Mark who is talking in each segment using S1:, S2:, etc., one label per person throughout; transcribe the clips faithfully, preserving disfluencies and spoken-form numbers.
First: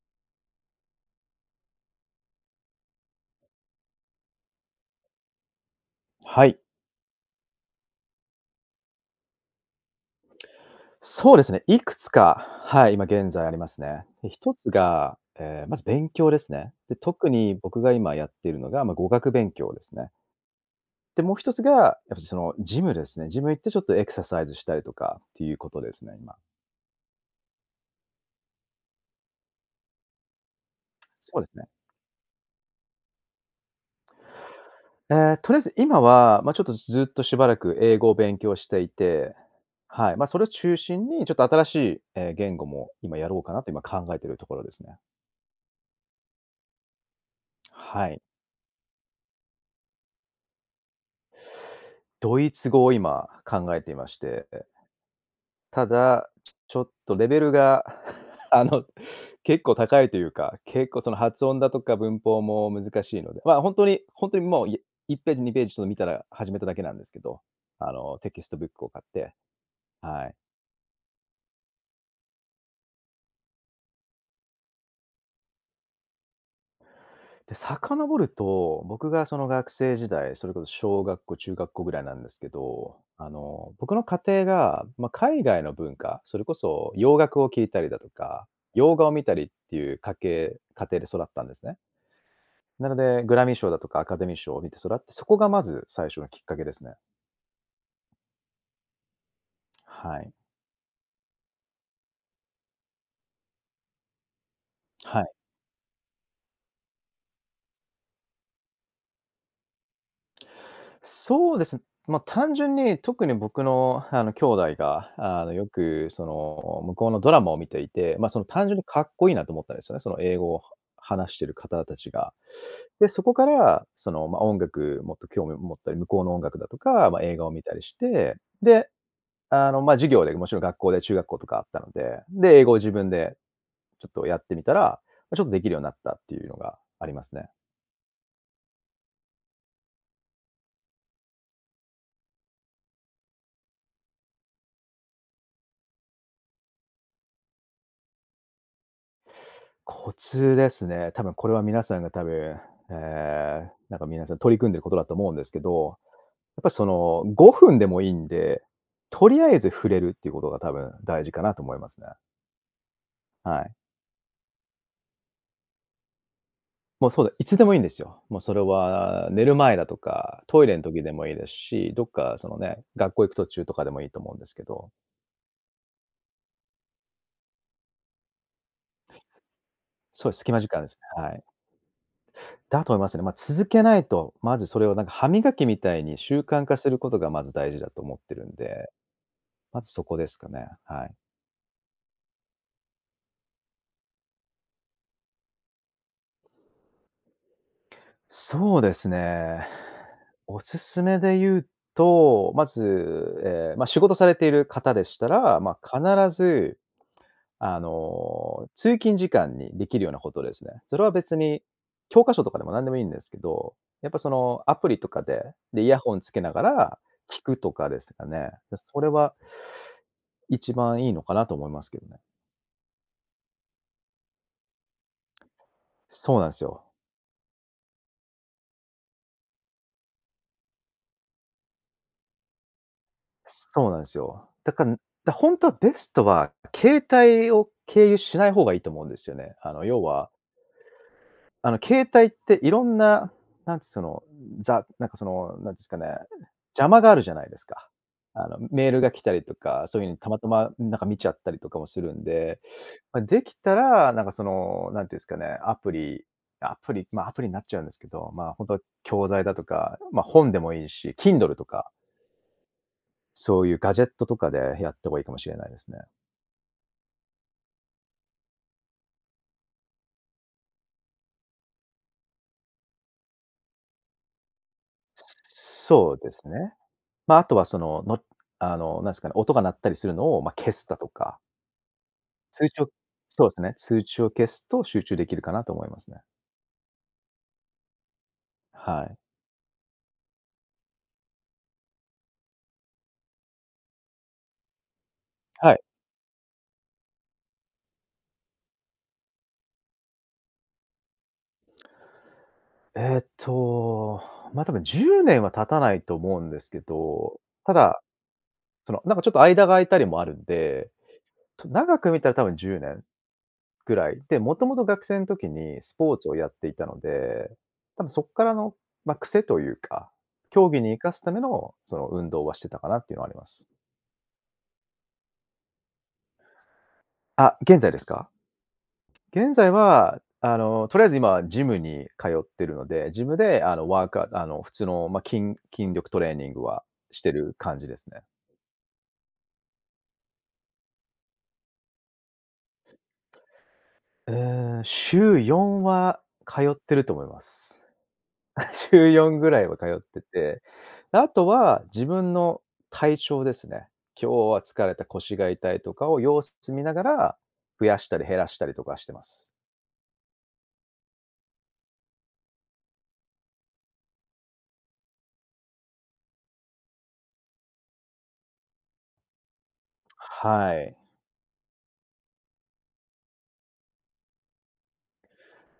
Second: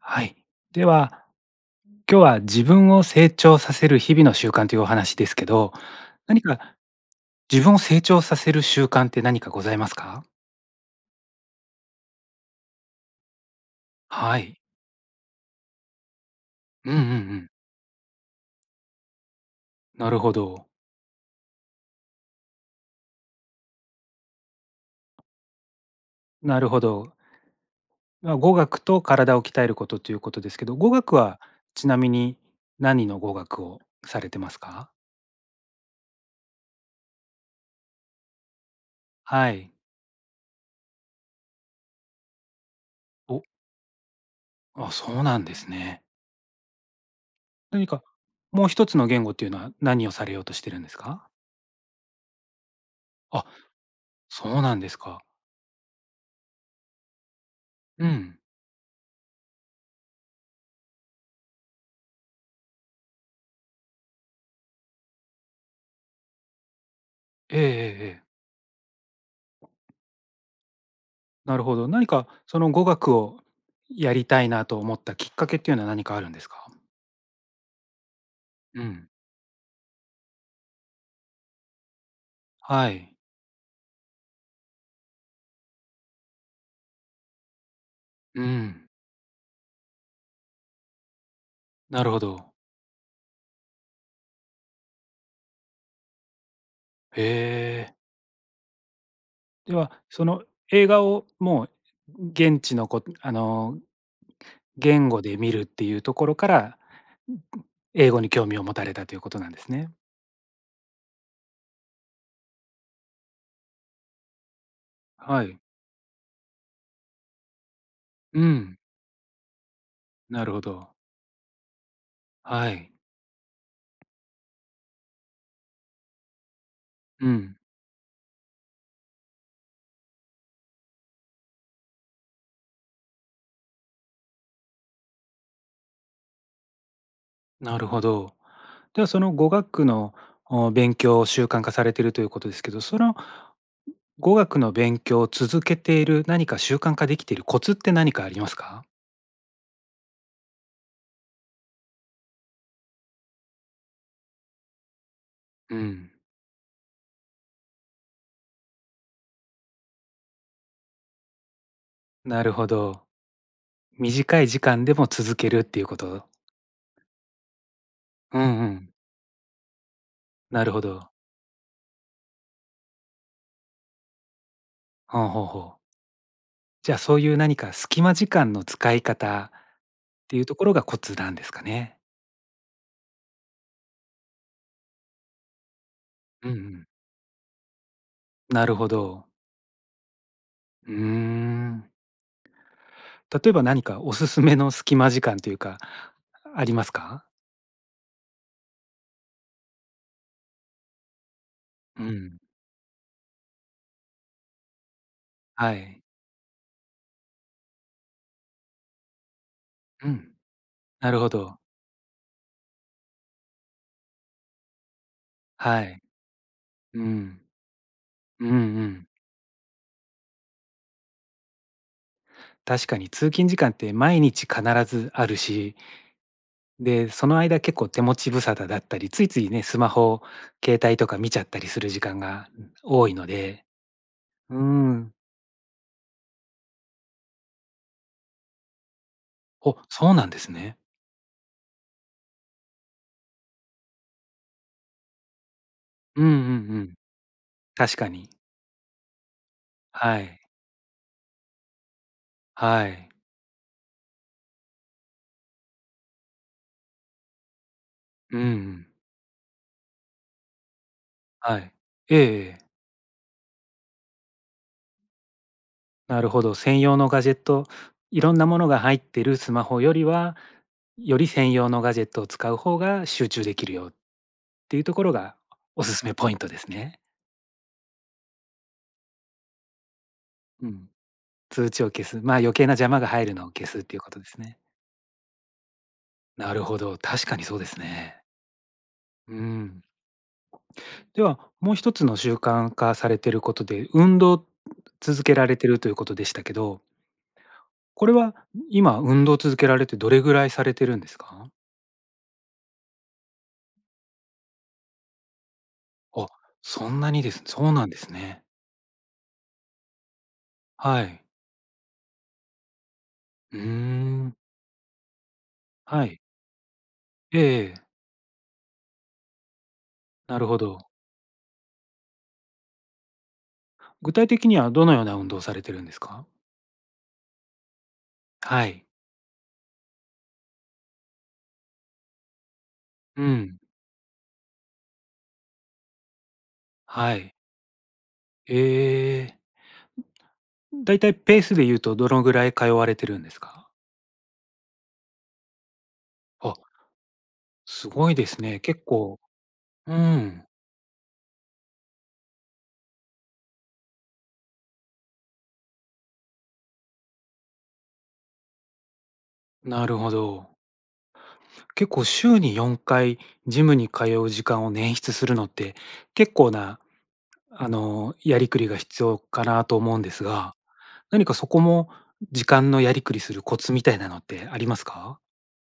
S1: はい。では、今日は自分を成長させる日々の習慣というお話ですけど、何
S2: はい。
S1: か、自分を成長させる習慣って何かございますか？
S2: そうですね、いくつか、はい、今現在ありますね。で
S1: は
S2: ひと
S1: い。
S2: つが、ええ、まず勉強ですね。
S1: う
S2: で、
S1: んうんう
S2: 特
S1: ん。
S2: に僕が今やっているのが、ま、語学勉強です
S1: な
S2: ね。
S1: るほど。
S2: で、もうひとつが、やっぱりその、ジムですね。ジム行ってちょっとエクササイズしたりとかっていうことですね、今。
S1: なるほど。ま、語学と体を鍛えることということですけど、語学
S2: そ
S1: は
S2: うですね。
S1: ちなみに何の語学をされていますか？
S2: ええ、とりあえず今は、ま、ちょっとずっとしばらく英語を勉強していて、
S1: はい。
S2: はい、ま、それを中心にちょっと新しい、え、言語も今やろう
S1: お。
S2: かなと今考えているところです
S1: あ、
S2: ね。
S1: そうなんですね。何か、
S2: はい。
S1: もうひとつの言語というのは何をされようとしているんですか？
S2: ドイツ語を今、
S1: あ、
S2: 考えていまして
S1: そうなんですか。
S2: ただ、ちょちょっとレベルが、
S1: うん。
S2: あの、結構高いというか、結構その、発音だとか文法も難しいので、ま、本当に、本当にもういいっぺーじにぺーじちょっと見たら始めただけなんですけど、
S1: えええ
S2: あ
S1: え
S2: の、
S1: ええ。
S2: テキストブックを買って。はい。
S1: なるほど。何かその、語学をやりたいなと思ったきっかけっていうのは何かあるんですか？
S2: で、遡る
S1: う
S2: と、
S1: ん。
S2: 僕がその、学生時代、それこそ小学校、中学校ぐらいなんですけ
S1: は
S2: ど、
S1: い。
S2: あの、僕の家庭が、ま、海外の文化、それこそ洋楽を聴いたりだと
S1: う
S2: か、
S1: ん。
S2: 洋画を見たりっていう家系家庭で育ったんですね。
S1: なるほど。
S2: なので、グラミー賞だとかアカデミー賞を見て育って、そこがまず最初のきっかけですね。
S1: へえ。では
S2: は
S1: そ
S2: い。
S1: の映画をもう現地のこんあの、言
S2: は
S1: 語
S2: い。
S1: で見るっていうところから、んん、英語に興味を持たれたということなんですね。
S2: そうです、まあ単純に特に僕のあの、兄弟があ
S1: は
S2: の、
S1: い。
S2: よくその、向こうのドラマを見ていて、まあそ
S1: う
S2: の単
S1: ん。
S2: 純にかっこいいなと思ったんですよね、その英
S1: な
S2: 語
S1: る
S2: を
S1: ほ
S2: は
S1: ど。
S2: 話してる方たちが。
S1: はい。
S2: で、そこから、その、ま、音楽もっと興味を持ったり、向こうの音楽だとか、まあ
S1: う
S2: 映画を
S1: ん。
S2: 見たりして、で、あの、まあ授業でもちろん学校で中学校とかあったので、で、英語を自分で、ちょっとやってみたら、ま、ちょっとできるようになったっていうのがありますね。
S1: なるほど。ではその語学の、お、勉強を、習慣化されているということですけど、その語学の勉強を続けている何か習慣化できてるコツって何かありますか？
S2: コツですね、多分これは皆さんが多分、ええ、なんか皆さん取り組んでることだと思うんですけ
S1: う
S2: ど、
S1: ん。
S2: やっぱりその、ごふんでもいいんで、とりあえず触れるってことが多分大事かなと思いますね。
S1: なるほど。
S2: はい。
S1: 短い時間でも続けるっていうこと
S2: もうそうで、いつでもいいんですよ。も
S1: う
S2: うそれ
S1: んうん。
S2: は寝る前だとか、ト
S1: な
S2: イ
S1: る
S2: レ
S1: ほ
S2: の時
S1: ど。
S2: でもいいですし、どっかその、ね、学校行く途中とかでもいいと思うんですけど。
S1: はあ、ほおほお。じゃあ、そういう何か、隙間時間の使い方っ
S2: そうで
S1: て
S2: す、
S1: いう
S2: 隙
S1: と
S2: 間
S1: こ
S2: 時
S1: ろ
S2: 間
S1: が
S2: で
S1: コ
S2: す
S1: ツ
S2: ね。
S1: な
S2: は
S1: ん
S2: い。
S1: ですかね？
S2: だと思いますね。ま、続けないと、まずそれをなんか、歯磨きみたいに習
S1: うんう
S2: 慣化
S1: ん。
S2: することがまず大事だと思ってるん
S1: なるほ
S2: で。
S1: ど。
S2: まずそこですかね、
S1: うー
S2: はい。
S1: ん。例えば何かおすす めの隙間時間というか、ありますか？
S2: そうですね。おすすめで言う
S1: うん。
S2: と、まず、ええ、ま、仕事されている方でしたら、
S1: は
S2: ま、必
S1: い。
S2: ず、あの、通勤時間にできる
S1: う
S2: ようなこ
S1: ん。
S2: とですね。それは
S1: なるほ
S2: 別
S1: ど。
S2: に、教科書とかでも何でもいいんですけど、やっぱその、アプリとかで、で、
S1: は
S2: イヤ
S1: い。
S2: ホンつけながら
S1: うん。
S2: 聞くとかですか
S1: う
S2: ね。
S1: んう
S2: だ、そ
S1: ん。
S2: れは一番いいのかなと思いますけどね。
S1: 確かに通勤時間って毎日必ずあるし
S2: そうなんすよ。
S1: で、その間結構手持ち無沙汰だったり、ついついね、スマホ、携帯とか見ちゃったりする時間が多いので。
S2: そうなんすよ。
S1: う
S2: だかん
S1: ん。
S2: だ、ほんとはベストは携帯を経由しない方がいいと思うんですよね。あ
S1: お、
S2: の要
S1: そうな
S2: は
S1: んですね。
S2: あの、携帯って色んな、なんちその、ザなんかその、何ですかね、
S1: うんうんう
S2: 邪
S1: ん。
S2: 魔があるじゃないですか。
S1: 確かに。
S2: あの、メールが来たりとか、そういうふうに
S1: は
S2: たま
S1: い。
S2: たま、ん、なんか見ちゃったりとかもするんで。
S1: はい。
S2: ま、できたらなんかその、なんて言うんすかね、アプリ、アプリ、まあ、アプリになっちゃうんですけど、
S1: うんう
S2: まあ、ほんと、
S1: ん。
S2: 教材だとか、ま、本でもいいし、Kindle
S1: は
S2: と
S1: い、
S2: か
S1: ええええ。
S2: そういうガジェットとかでやってもいいかもしれないですね。
S1: なるほど。専用のガジェット、いろんなものが入ってるスマホよりは、より専用のガジェットを使う方が集中できるよっていうところが、おすす
S2: そ
S1: め
S2: う
S1: ポ
S2: で
S1: イント
S2: す
S1: です
S2: ね。
S1: ね。
S2: ま、後はその、のあの、何すかね、音が鳴ったりするのを、ま、
S1: う
S2: 消す
S1: ん、
S2: だとか
S1: 通知を消す、まあ、余計
S2: 通
S1: な
S2: 知
S1: 邪
S2: を
S1: 魔が入るの
S2: そ
S1: を
S2: うす
S1: 消
S2: ね、
S1: すっていう
S2: 通
S1: こと
S2: 知
S1: で
S2: を
S1: す
S2: 消
S1: ね。
S2: すと集中できるかなと思いますね。
S1: なるほど、確かにそうですね。
S2: はい。
S1: うん。では、もうひとつの習慣化されてることで、運動続けられて
S2: は
S1: る
S2: い。
S1: ということでしたけどこれは、ん、今運動続けられてどれぐらいされてるんですか？
S2: えっと、まあ、多分じゅうねんは経たないと
S1: あ、
S2: 思うんですけ
S1: そんなにで
S2: ど、
S1: すそ
S2: た
S1: うなんで
S2: だ、
S1: すね。
S2: その、何か、ちょっと間が空いたりもあるんで、
S1: はい。
S2: と、長く見たら多分じゅうねん
S1: うー
S2: ぐらい、
S1: ん。
S2: で、もともと学生ん時にス
S1: は
S2: ポ
S1: い。
S2: ーツをやっていたので、
S1: ええ。
S2: 多分そっからの、ま、癖というか、
S1: なるほ
S2: 競
S1: ど。
S2: 技に生かすための、その、運動はしてたかなっていうのはあります。
S1: 具体的にはどのような運動をされてるんですか？
S2: あ、現在ですか？
S1: はい。
S2: 現在は、あの、とりあえず今はジムに通ってるので、
S1: う
S2: ジム
S1: ん。
S2: で、あの、ワークアあの、普通の、ま、きん筋力トレーニングは
S1: は
S2: し
S1: い。
S2: てる感じですね。
S1: ええ。だいたいペースで言うとどのぐらい通われてるんですか？
S2: ええ、しゅうよんは通
S1: あ。
S2: ってると思います。
S1: すごいですね。結
S2: しゅう
S1: 構
S2: よんぐらいは通
S1: う
S2: って
S1: ん。
S2: て、後は自分の体調ですね。今日は疲れた腰が痛いとかを、様子す見ながら、増やしたり減らしたりとかしてます。
S1: なるほど。結構、週によんかいジムに通う時間を捻出するのって、結構な、あの、やりくりが必要かなと思うんですが、
S2: はい。
S1: 何かそこも、時間のやりくりするコツみたいなのってありますか？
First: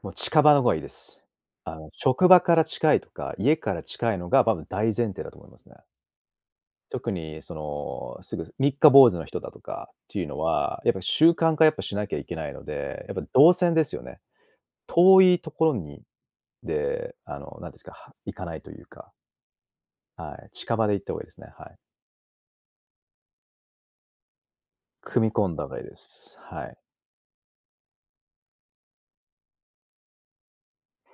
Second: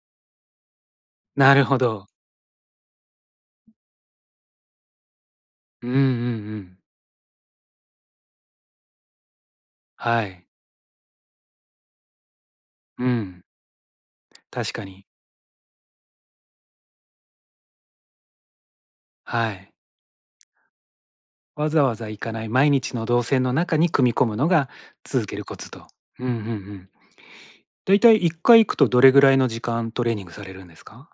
S2: もう近場のがいいです。
S1: なる
S2: あ
S1: ほ
S2: の、
S1: ど。
S2: 職場から近いとか、家から近いのがばぶん大前提だと思いますね。
S1: うんうんうん。
S2: 特にその、すぐ三日坊主の人だとかってい
S1: は
S2: うの
S1: い。
S2: は、やっぱ習慣化やっぱしなきゃいけないの
S1: う
S2: で、やっぱ
S1: ん。
S2: 動線ですよね。
S1: 確かに。
S2: 遠いところにで、あの、何て言うんですか、は、行かないというか。
S1: はい。
S2: はい、近場で行った方がいいですね、は
S1: わ
S2: い。
S1: ざわざ行かない毎日の動線の中に組み込むのが、
S2: 組
S1: 続
S2: み
S1: ける
S2: 込ん
S1: コ
S2: だ方
S1: ツ
S2: がいい
S1: と。
S2: で
S1: うんうん
S2: す。
S1: う
S2: はい。
S1: ん。だいたいいっかい行くと、どれぐらいの時間トレーニングされるんですか？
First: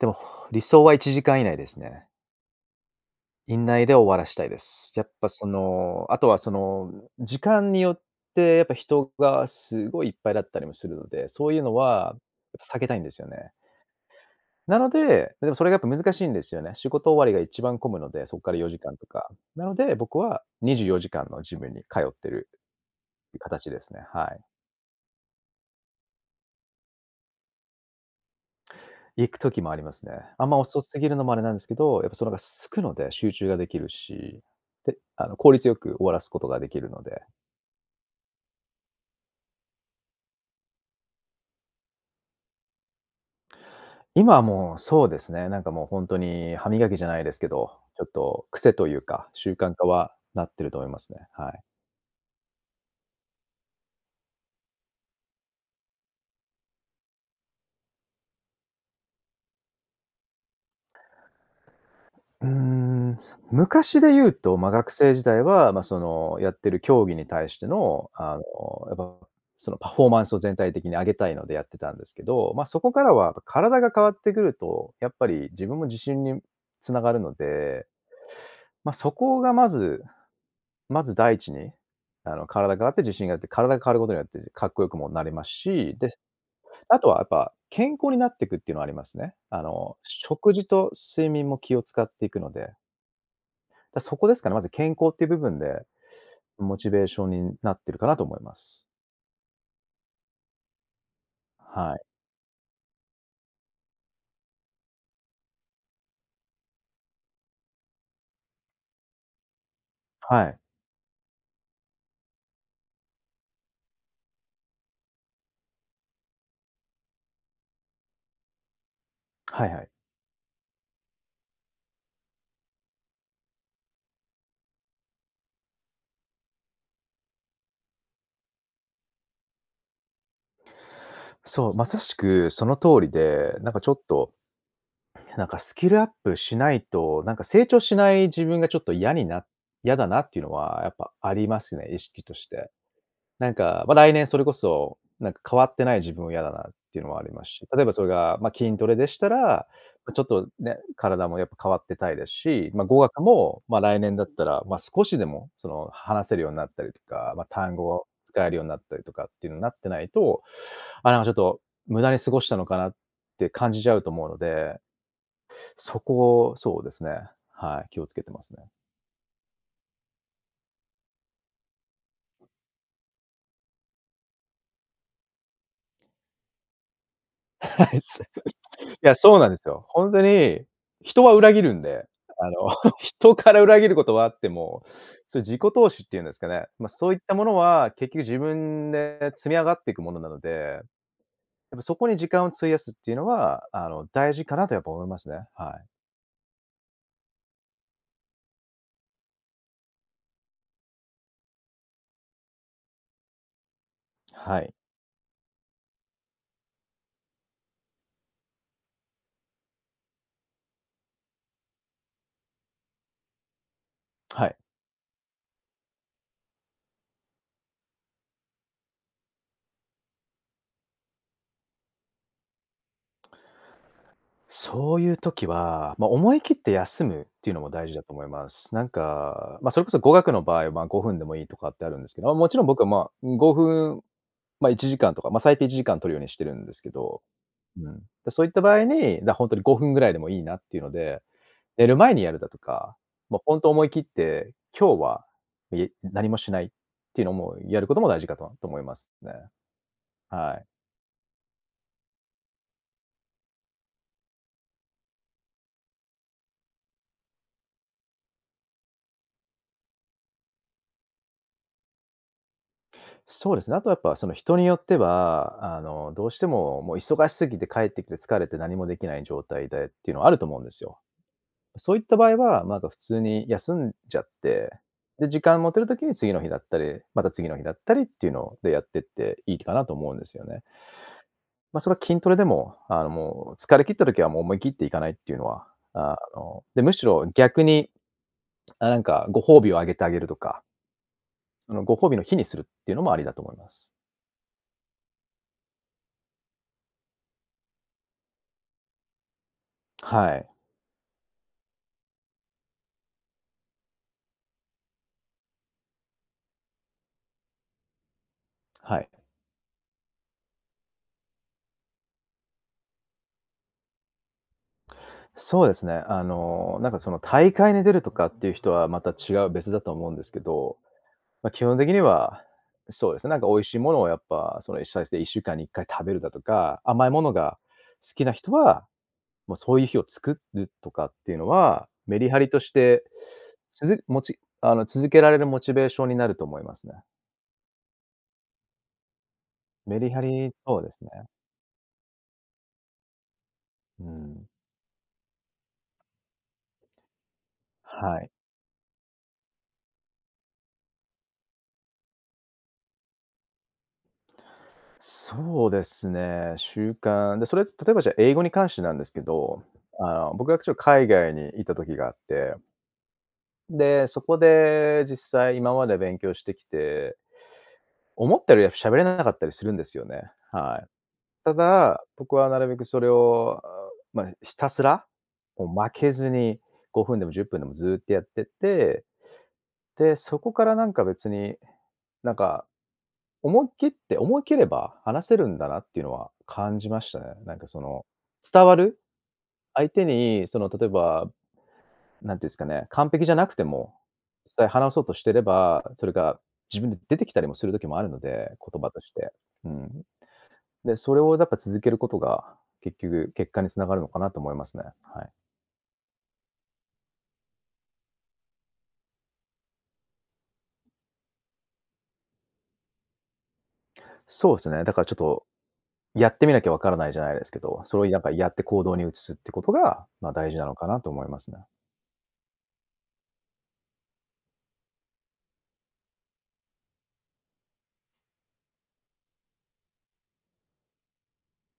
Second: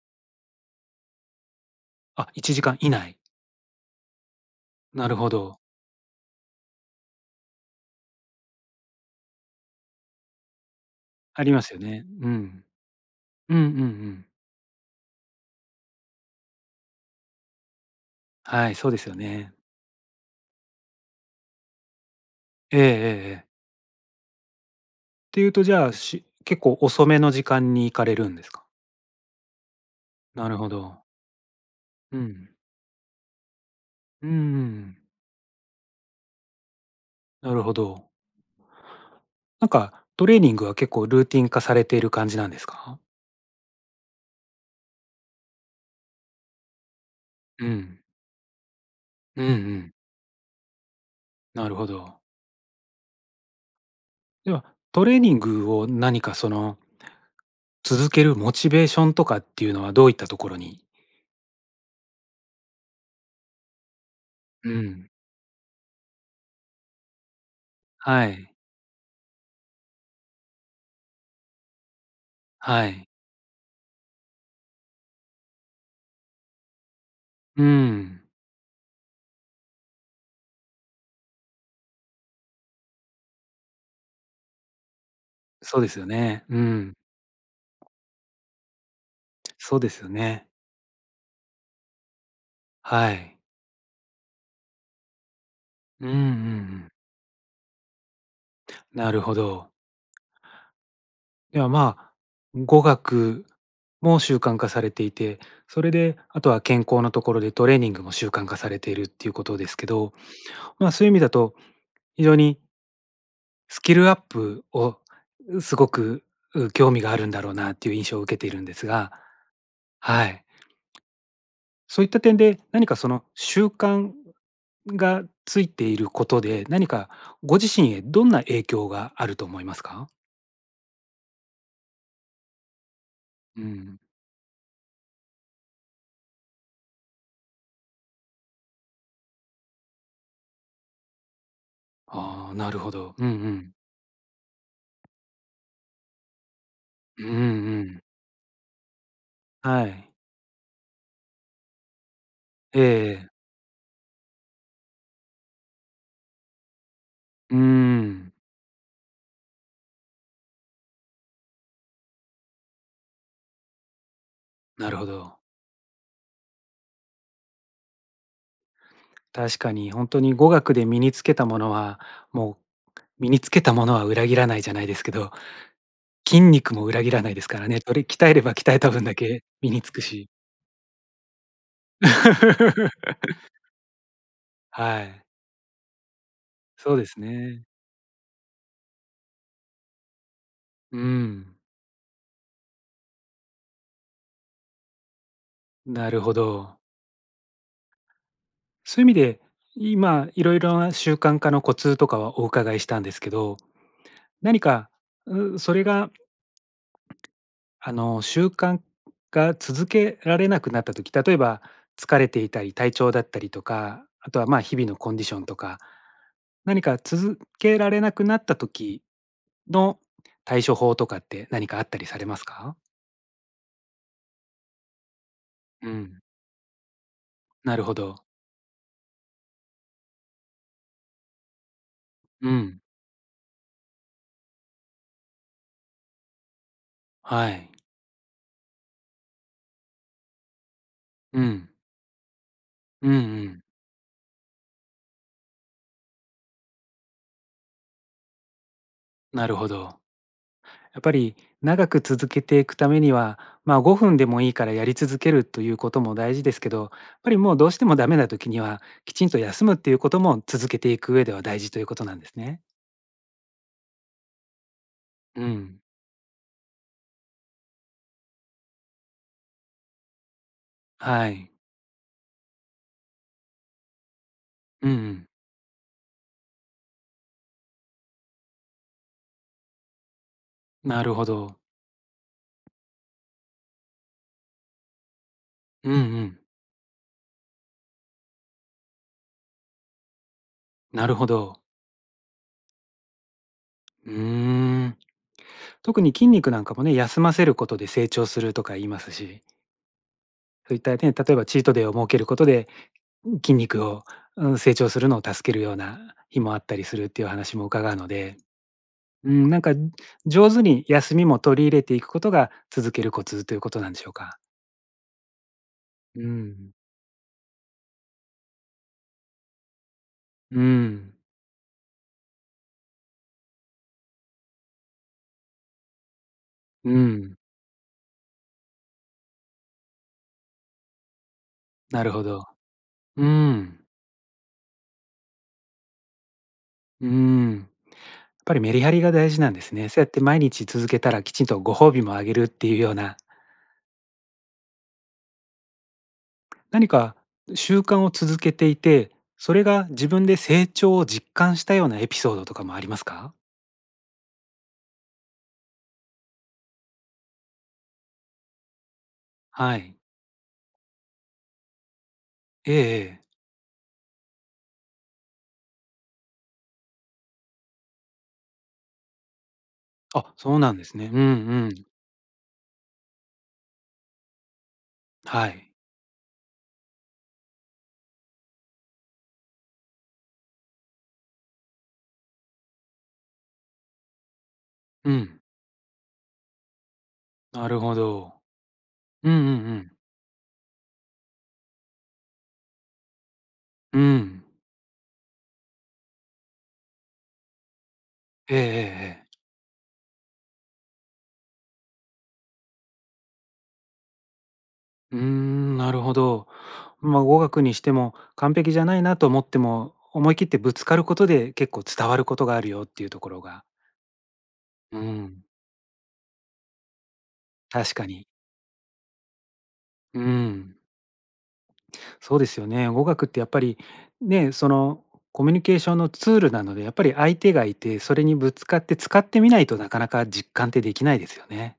S2: でも、ほ理想はいちじかん以内ですね。
S1: あ、いちじかん以内。
S2: いんないで終わらしたいです。や
S1: な
S2: っ
S1: る
S2: ぱ
S1: ほ
S2: そ
S1: ど。
S2: の後は、その、時間によって、やっぱ人がすごいいっぱいだったりもするので、
S1: あ
S2: そ
S1: り
S2: うい
S1: ま
S2: う
S1: す
S2: の
S1: よね、
S2: は
S1: うん。
S2: 避けたいんですよね。
S1: うんうんうん。
S2: なのででも、それが、やっぱ、難しいんですよね。仕事終わりが一番混むので、そっからよ
S1: はい、
S2: じ
S1: そ
S2: か
S1: う
S2: ん
S1: で
S2: と
S1: すよ
S2: か。
S1: ね。
S2: なので、僕はにじゅうよじかんのジムに通ってる
S1: ええええええ。
S2: 形ですね、はい。
S1: ていうと、じゃあ、し結構遅めの時間に行かれるんですか？
S2: 行く時もありますね。あ
S1: な
S2: ん
S1: る
S2: ま
S1: ほ
S2: 遅す
S1: ど。
S2: ぎるのもあれなんですけど、やっぱ
S1: う
S2: その方が
S1: ん。
S2: 空くので集中ができる
S1: うー
S2: し、で、
S1: ん。
S2: あの、効率よく終わらすことができるので。
S1: なるほど。なんか、トレーニングは結構ルーティン化されてる感じなんですか？
S2: 今はもうそうですね、なんかもうほんとに歯磨きじゃないですけ
S1: う
S2: ど、
S1: ん。
S2: ちょっと癖というか、
S1: うんう
S2: 習慣化
S1: ん。
S2: はなってると思いますね、はい。
S1: なるほど。では、トレーニングを何かその続けるモチベーションとかっていうのはどういったところに
S2: うーん、そ、昔で言うと、ま、
S1: う
S2: 学
S1: ん。
S2: 生時代は、ま、その、やってる競技に対しての、
S1: は
S2: あ
S1: い。
S2: の、やっぱ、その、パフォーマンスを全体的に上げたいのでやってたんですけど、ま、そ
S1: は
S2: こか
S1: い。
S2: らはやっぱ体が変わってくると、やっぱり自分も自信に繋がるの
S1: う
S2: で
S1: ん。
S2: ま、そこがまずまず第一にあの、体変わって自信があって、体が変わることによってかっこよくもなります
S1: そうで
S2: し、
S1: すよ
S2: です
S1: ね。うん。
S2: あとはやっぱ、健康になっていくっていうのはありますね。あ
S1: そうで
S2: の、
S1: すよね。
S2: 食事と睡眠も気を使っていくので。
S1: はい。
S2: だそこですかね、まず健康っていう部分で、
S1: うんうんう
S2: モチ
S1: ん。
S2: ベーションになってるかなと思います。
S1: なるほど。やあ、
S2: は
S1: ま
S2: い。
S1: あ、語学も習慣化されていて、それで、あとは健康なところでトレーニングも習慣化されているっていうことですけど、
S2: はい。
S1: ま、そういう意味だと非常にスキルアップを、う、すごく、う、興味があるんだろうなという印象を受けているんですが
S2: はいはい。
S1: はい。そういった点で何かその習慣がついていることで、何かご自身へどんな影響があると思いますか？
S2: そう、まさしくその通りで、
S1: うー
S2: なんかちょ
S1: ん。
S2: っと、なんか、スキルアップしないとなんか、成長しない自分がちょっと嫌にな嫌だなっていうのはやっぱありますね、意識とし
S1: ああ、
S2: て。
S1: なるほど。うんう
S2: なん
S1: ん。
S2: か、ま、来年それこそ、なんか、変わってない自分は嫌だなっていうのも
S1: う
S2: あ
S1: ーん
S2: りますし、
S1: う
S2: 例えば
S1: ん。
S2: それが、ま、筋トレでしたら、
S1: はい。
S2: ま、ちょっとね、体もやっぱ変わってたいですし、
S1: ええ
S2: ま、語学
S1: ええ。
S2: も、まあ、来年だったら、まあ、少しでも、その、話せるようになったりとか、ま、
S1: うー
S2: 単語を
S1: ん。
S2: 使えるようになったりとか、っていうのになってないと、あ、「なんかちょっと無駄に過ごしたのかな」って感じちゃうと思うので、
S1: なるほど。
S2: そこそうですね、はい、気を付けてますね。
S1: 確かに本当に語学で身につけたものは、「もう身につけたものは裏切らないじゃない」ですけど、「筋肉も裏切らない」ですからね。よ り、鍛えれば鍛えた
S2: [unintelligible] い
S1: 分だ
S2: や、そう
S1: け
S2: なんです
S1: 身に
S2: よ。
S1: 付く
S2: 本当
S1: し
S2: に、人は裏切るんで、あの、人から裏切ることはあっても、
S1: はい。
S2: それ自己投資って言うんですかね。まあ、
S1: そうで
S2: そういっ
S1: す
S2: たもの
S1: ね。
S2: は、結局自分で積み上がっていくものなので、
S1: うー
S2: や
S1: ん。
S2: っぱそこに時間を費やすっていうのは、あの、大事かなとやっぱ思いますね、はい。
S1: なるほど。そういう意味で、今いろいろな習慣化のコツとかはお伺いしたんですけど、
S2: は
S1: 何
S2: い。
S1: か、う、それがあの習慣が続けられなくなった時、例えば疲れていたり体調だったりとか、あと
S2: は
S1: は、
S2: い。
S1: ま、日々のコンディションとか、何か続けられなくなった時の対処法とかって何かあったりされますか？
S2: そういう時
S1: う
S2: は、ま、
S1: ん。
S2: 思い切って休むっていうのも
S1: なる
S2: 大
S1: ほ
S2: 事だと
S1: ど。
S2: 思います。なんか、ま、それこそ語学の場合、ま、ごふんでもいいとかってあるんですけど。ま、も
S1: う
S2: ちろん僕
S1: ん。
S2: は、ま、ごふん、ま、いちじかんとか、ま、最低いちじかん取るようにしてるんですけど、
S1: はい。
S2: うん。で、そういった場合に、なほんとにごふんぐらいでもいいなっていうので、
S1: うん。
S2: 寝る前にやるだとか、
S1: うんう
S2: もうほ
S1: ん。
S2: んと思い切って、今日は、え何もしないっていうのもやることも大事かとと思いますね。
S1: なるほど。
S2: はい。
S1: やっぱり長く続けていくためには、ま、ごふんでもいいからやり続けるということも大事ですけど、やっぱりもうどうしてもダメな時にはきちんと休むっていうことも続けていく上では大事ということなんですね。
S2: そうですね、あとやっぱその、人によって
S1: う
S2: は
S1: ん。
S2: あの、どうしてももう忙しすぎて帰ってきて疲れて何もできない状態でっていうのはあると思うんですよ。
S1: はい。
S2: そういった場合は、まだ普通に休んじゃって、
S1: うんうん。
S2: で、時間持てる時に次の日だったり、また次の日だったりっていうのを、でやってっていいかなと思うんですよね。
S1: なるほど。
S2: ま、そら筋トレでも、あ、もう疲れ切った時はもう思い切って行かないっていうのは、
S1: うんう
S2: あ
S1: ん。
S2: ので、むしろ逆に、あ、なんかご褒美をあげたげるとか
S1: なるほど。
S2: あの、ご褒美の日にするっていうのもありだと思います。
S1: うーん。特に筋肉なんかもね、休ませることで成長するとか言いますし
S2: はい。
S1: そういった点、例えばチートデーを設けることで、ん、筋肉を、うーん、成長するのを助けるような日もあったりするっていう話も伺うので、
S2: はい。
S1: うーん、なんか上手に休みも取り入れていくことが続けるコツということなんでしょうか？
S2: そうですね、
S1: う
S2: あ
S1: んうん。
S2: の、なんかその大会に出るとかっていう人はまた違う別だと思うんですけ
S1: うー
S2: ど、
S1: ん。
S2: ま、基本的にはそうですね、なんか美味しいものをやっぱ、その最低1週間に1回食べるだとか、
S1: うー
S2: 甘いもの
S1: ん。
S2: が、好きな人は、もう、そういう日を作るとかっていうのは、
S1: なる
S2: メ
S1: ほ
S2: リハ
S1: ど。
S2: リとして
S1: うーん。
S2: つづモチあの、続けられるモチベーションになると思いますね。
S1: うーん。やっぱりメリハリが大事なんですね。
S2: メ
S1: そうやっ
S2: リ
S1: て
S2: ハ
S1: 毎
S2: リ、
S1: 日
S2: そう
S1: 続
S2: で
S1: け
S2: すね。
S1: たら、きちんとご褒美もあげるっていうような。
S2: うん。
S1: 何か習慣を
S2: はい。
S1: 続けていて、それが自分で成長を実感したようなエピソードとかもありますか？
S2: そうですね。習慣。で、それって例えばじゃあ英語に関してなんですけど、
S1: はい。
S2: あの僕はちょっと海外に居た時があって
S1: ええええ。
S2: で、そこで実際今まで勉強してきて、思ったよりは喋れなかったりするんですよね、
S1: あ、そうなん
S2: は
S1: で
S2: い。
S1: すね。うん
S2: た
S1: うん。
S2: だ、僕はなるべくそれをあまひたすら、
S1: は
S2: もう
S1: い。
S2: 負けずにごふんでもじゅっぷんでもずっとやってって、で、そこからなんか別に、なんか、思い切って思い切れば
S1: う
S2: 話せ
S1: ん。
S2: るんだなっていうのは感じましたね。なん
S1: な
S2: か
S1: る
S2: そ
S1: ほ
S2: の、
S1: ど。
S2: 伝わる。
S1: うんうんう
S2: 相
S1: ん。
S2: 手に、その、例えば、なんて言うんですかね、完璧じゃなくても、
S1: うん。
S2: 実際話そうとしてれば、それが自分で出てきたりもする時もあるので、
S1: ええええ
S2: 言葉とし
S1: ええ。
S2: て。うん。で、それをやっぱ続けることが、結局、結果に繋がるのかなと思いますね、
S1: うー
S2: はい。
S1: ん、なるほど。ま、「語学にしても完璧じゃないなと思っても、思い切ってぶつかることで結構伝わることがあるよ」っていうところが
S2: そうですね。だ
S1: うー
S2: からちょっと、
S1: ん。
S2: 「やってみなきゃ分からない」じゃないですけど、
S1: 確
S2: そ
S1: か
S2: れをなん
S1: に。
S2: かやって行動に移すっていうことが、
S1: う
S2: ま、大事なの
S1: ん。
S2: かなと思いますね。
S1: そうですよね。語学ってやっぱりね、そのコミュニケーションのツールなので、やっぱり相手がいて、それにぶつかって使ってみないと、なかなか実感ってできないですよね。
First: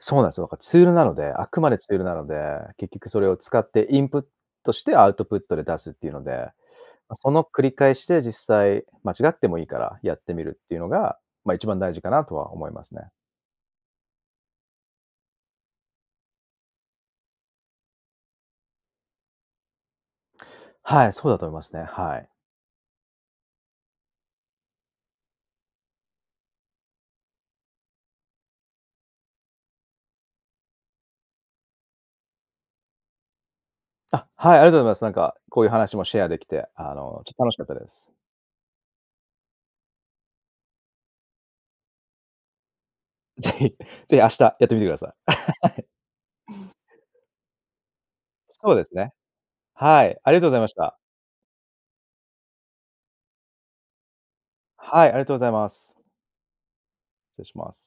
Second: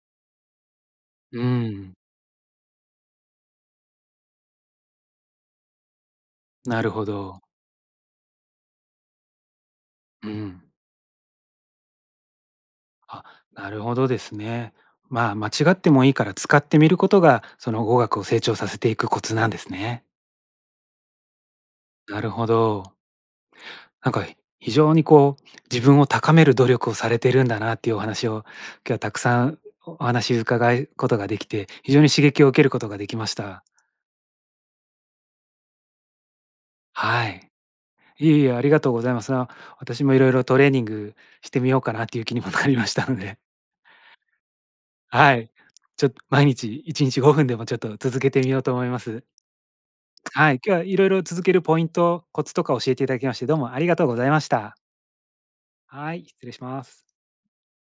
S2: そうなんですよ、だからツールなので、
S1: うー
S2: あくまでツ
S1: ん。
S2: ールなので、結局それを使ってインプットしてアウトプットで出すっていうので、
S1: なるほ
S2: ま、そ
S1: ど。
S2: の繰り返しで実際間違ってもいいからやっ
S1: う
S2: てみる
S1: ん。
S2: っていうのが、「ま、一番大事かな」とは思いますね。
S1: あ、なるほどですね。ま、間違ってもいいから使ってみることが、その語学を成長させていくコツなんですね。
S2: はい、そうだと思いますね、は
S1: な
S2: い。
S1: るほど。なんか非常にこう、自分を高める努力をされているんだなっていうお話を今日はたくさんお話伺うことができて、非常に刺激を受けることができました。
S2: あ、はい、ありがとうございます。なんかこういう話もシェアできて、あの、
S1: は
S2: ちょっと
S1: い。
S2: 楽しかったです。
S1: いえいえ、ありがとうございます。な、私もいろいろトレーニングしてみようかなという 気にもなりましたので。
S2: 是非、是非明日やってみてください。
S1: は
S2: は
S1: い、
S2: い。
S1: ちょっと毎日いちにちごふんでもちょっと続けてみよう
S2: そ
S1: と
S2: うで
S1: 思い
S2: す
S1: ま
S2: ね。
S1: す。
S2: はい、ありがとうご
S1: は
S2: ざい
S1: い、
S2: まし
S1: 今日は
S2: た。
S1: いろいろ続けるポイント、コツとか教えていただきましてどうもありがとうございました。
S2: はい、ありがとうございます。
S1: はい、失礼します。
S2: 失礼します。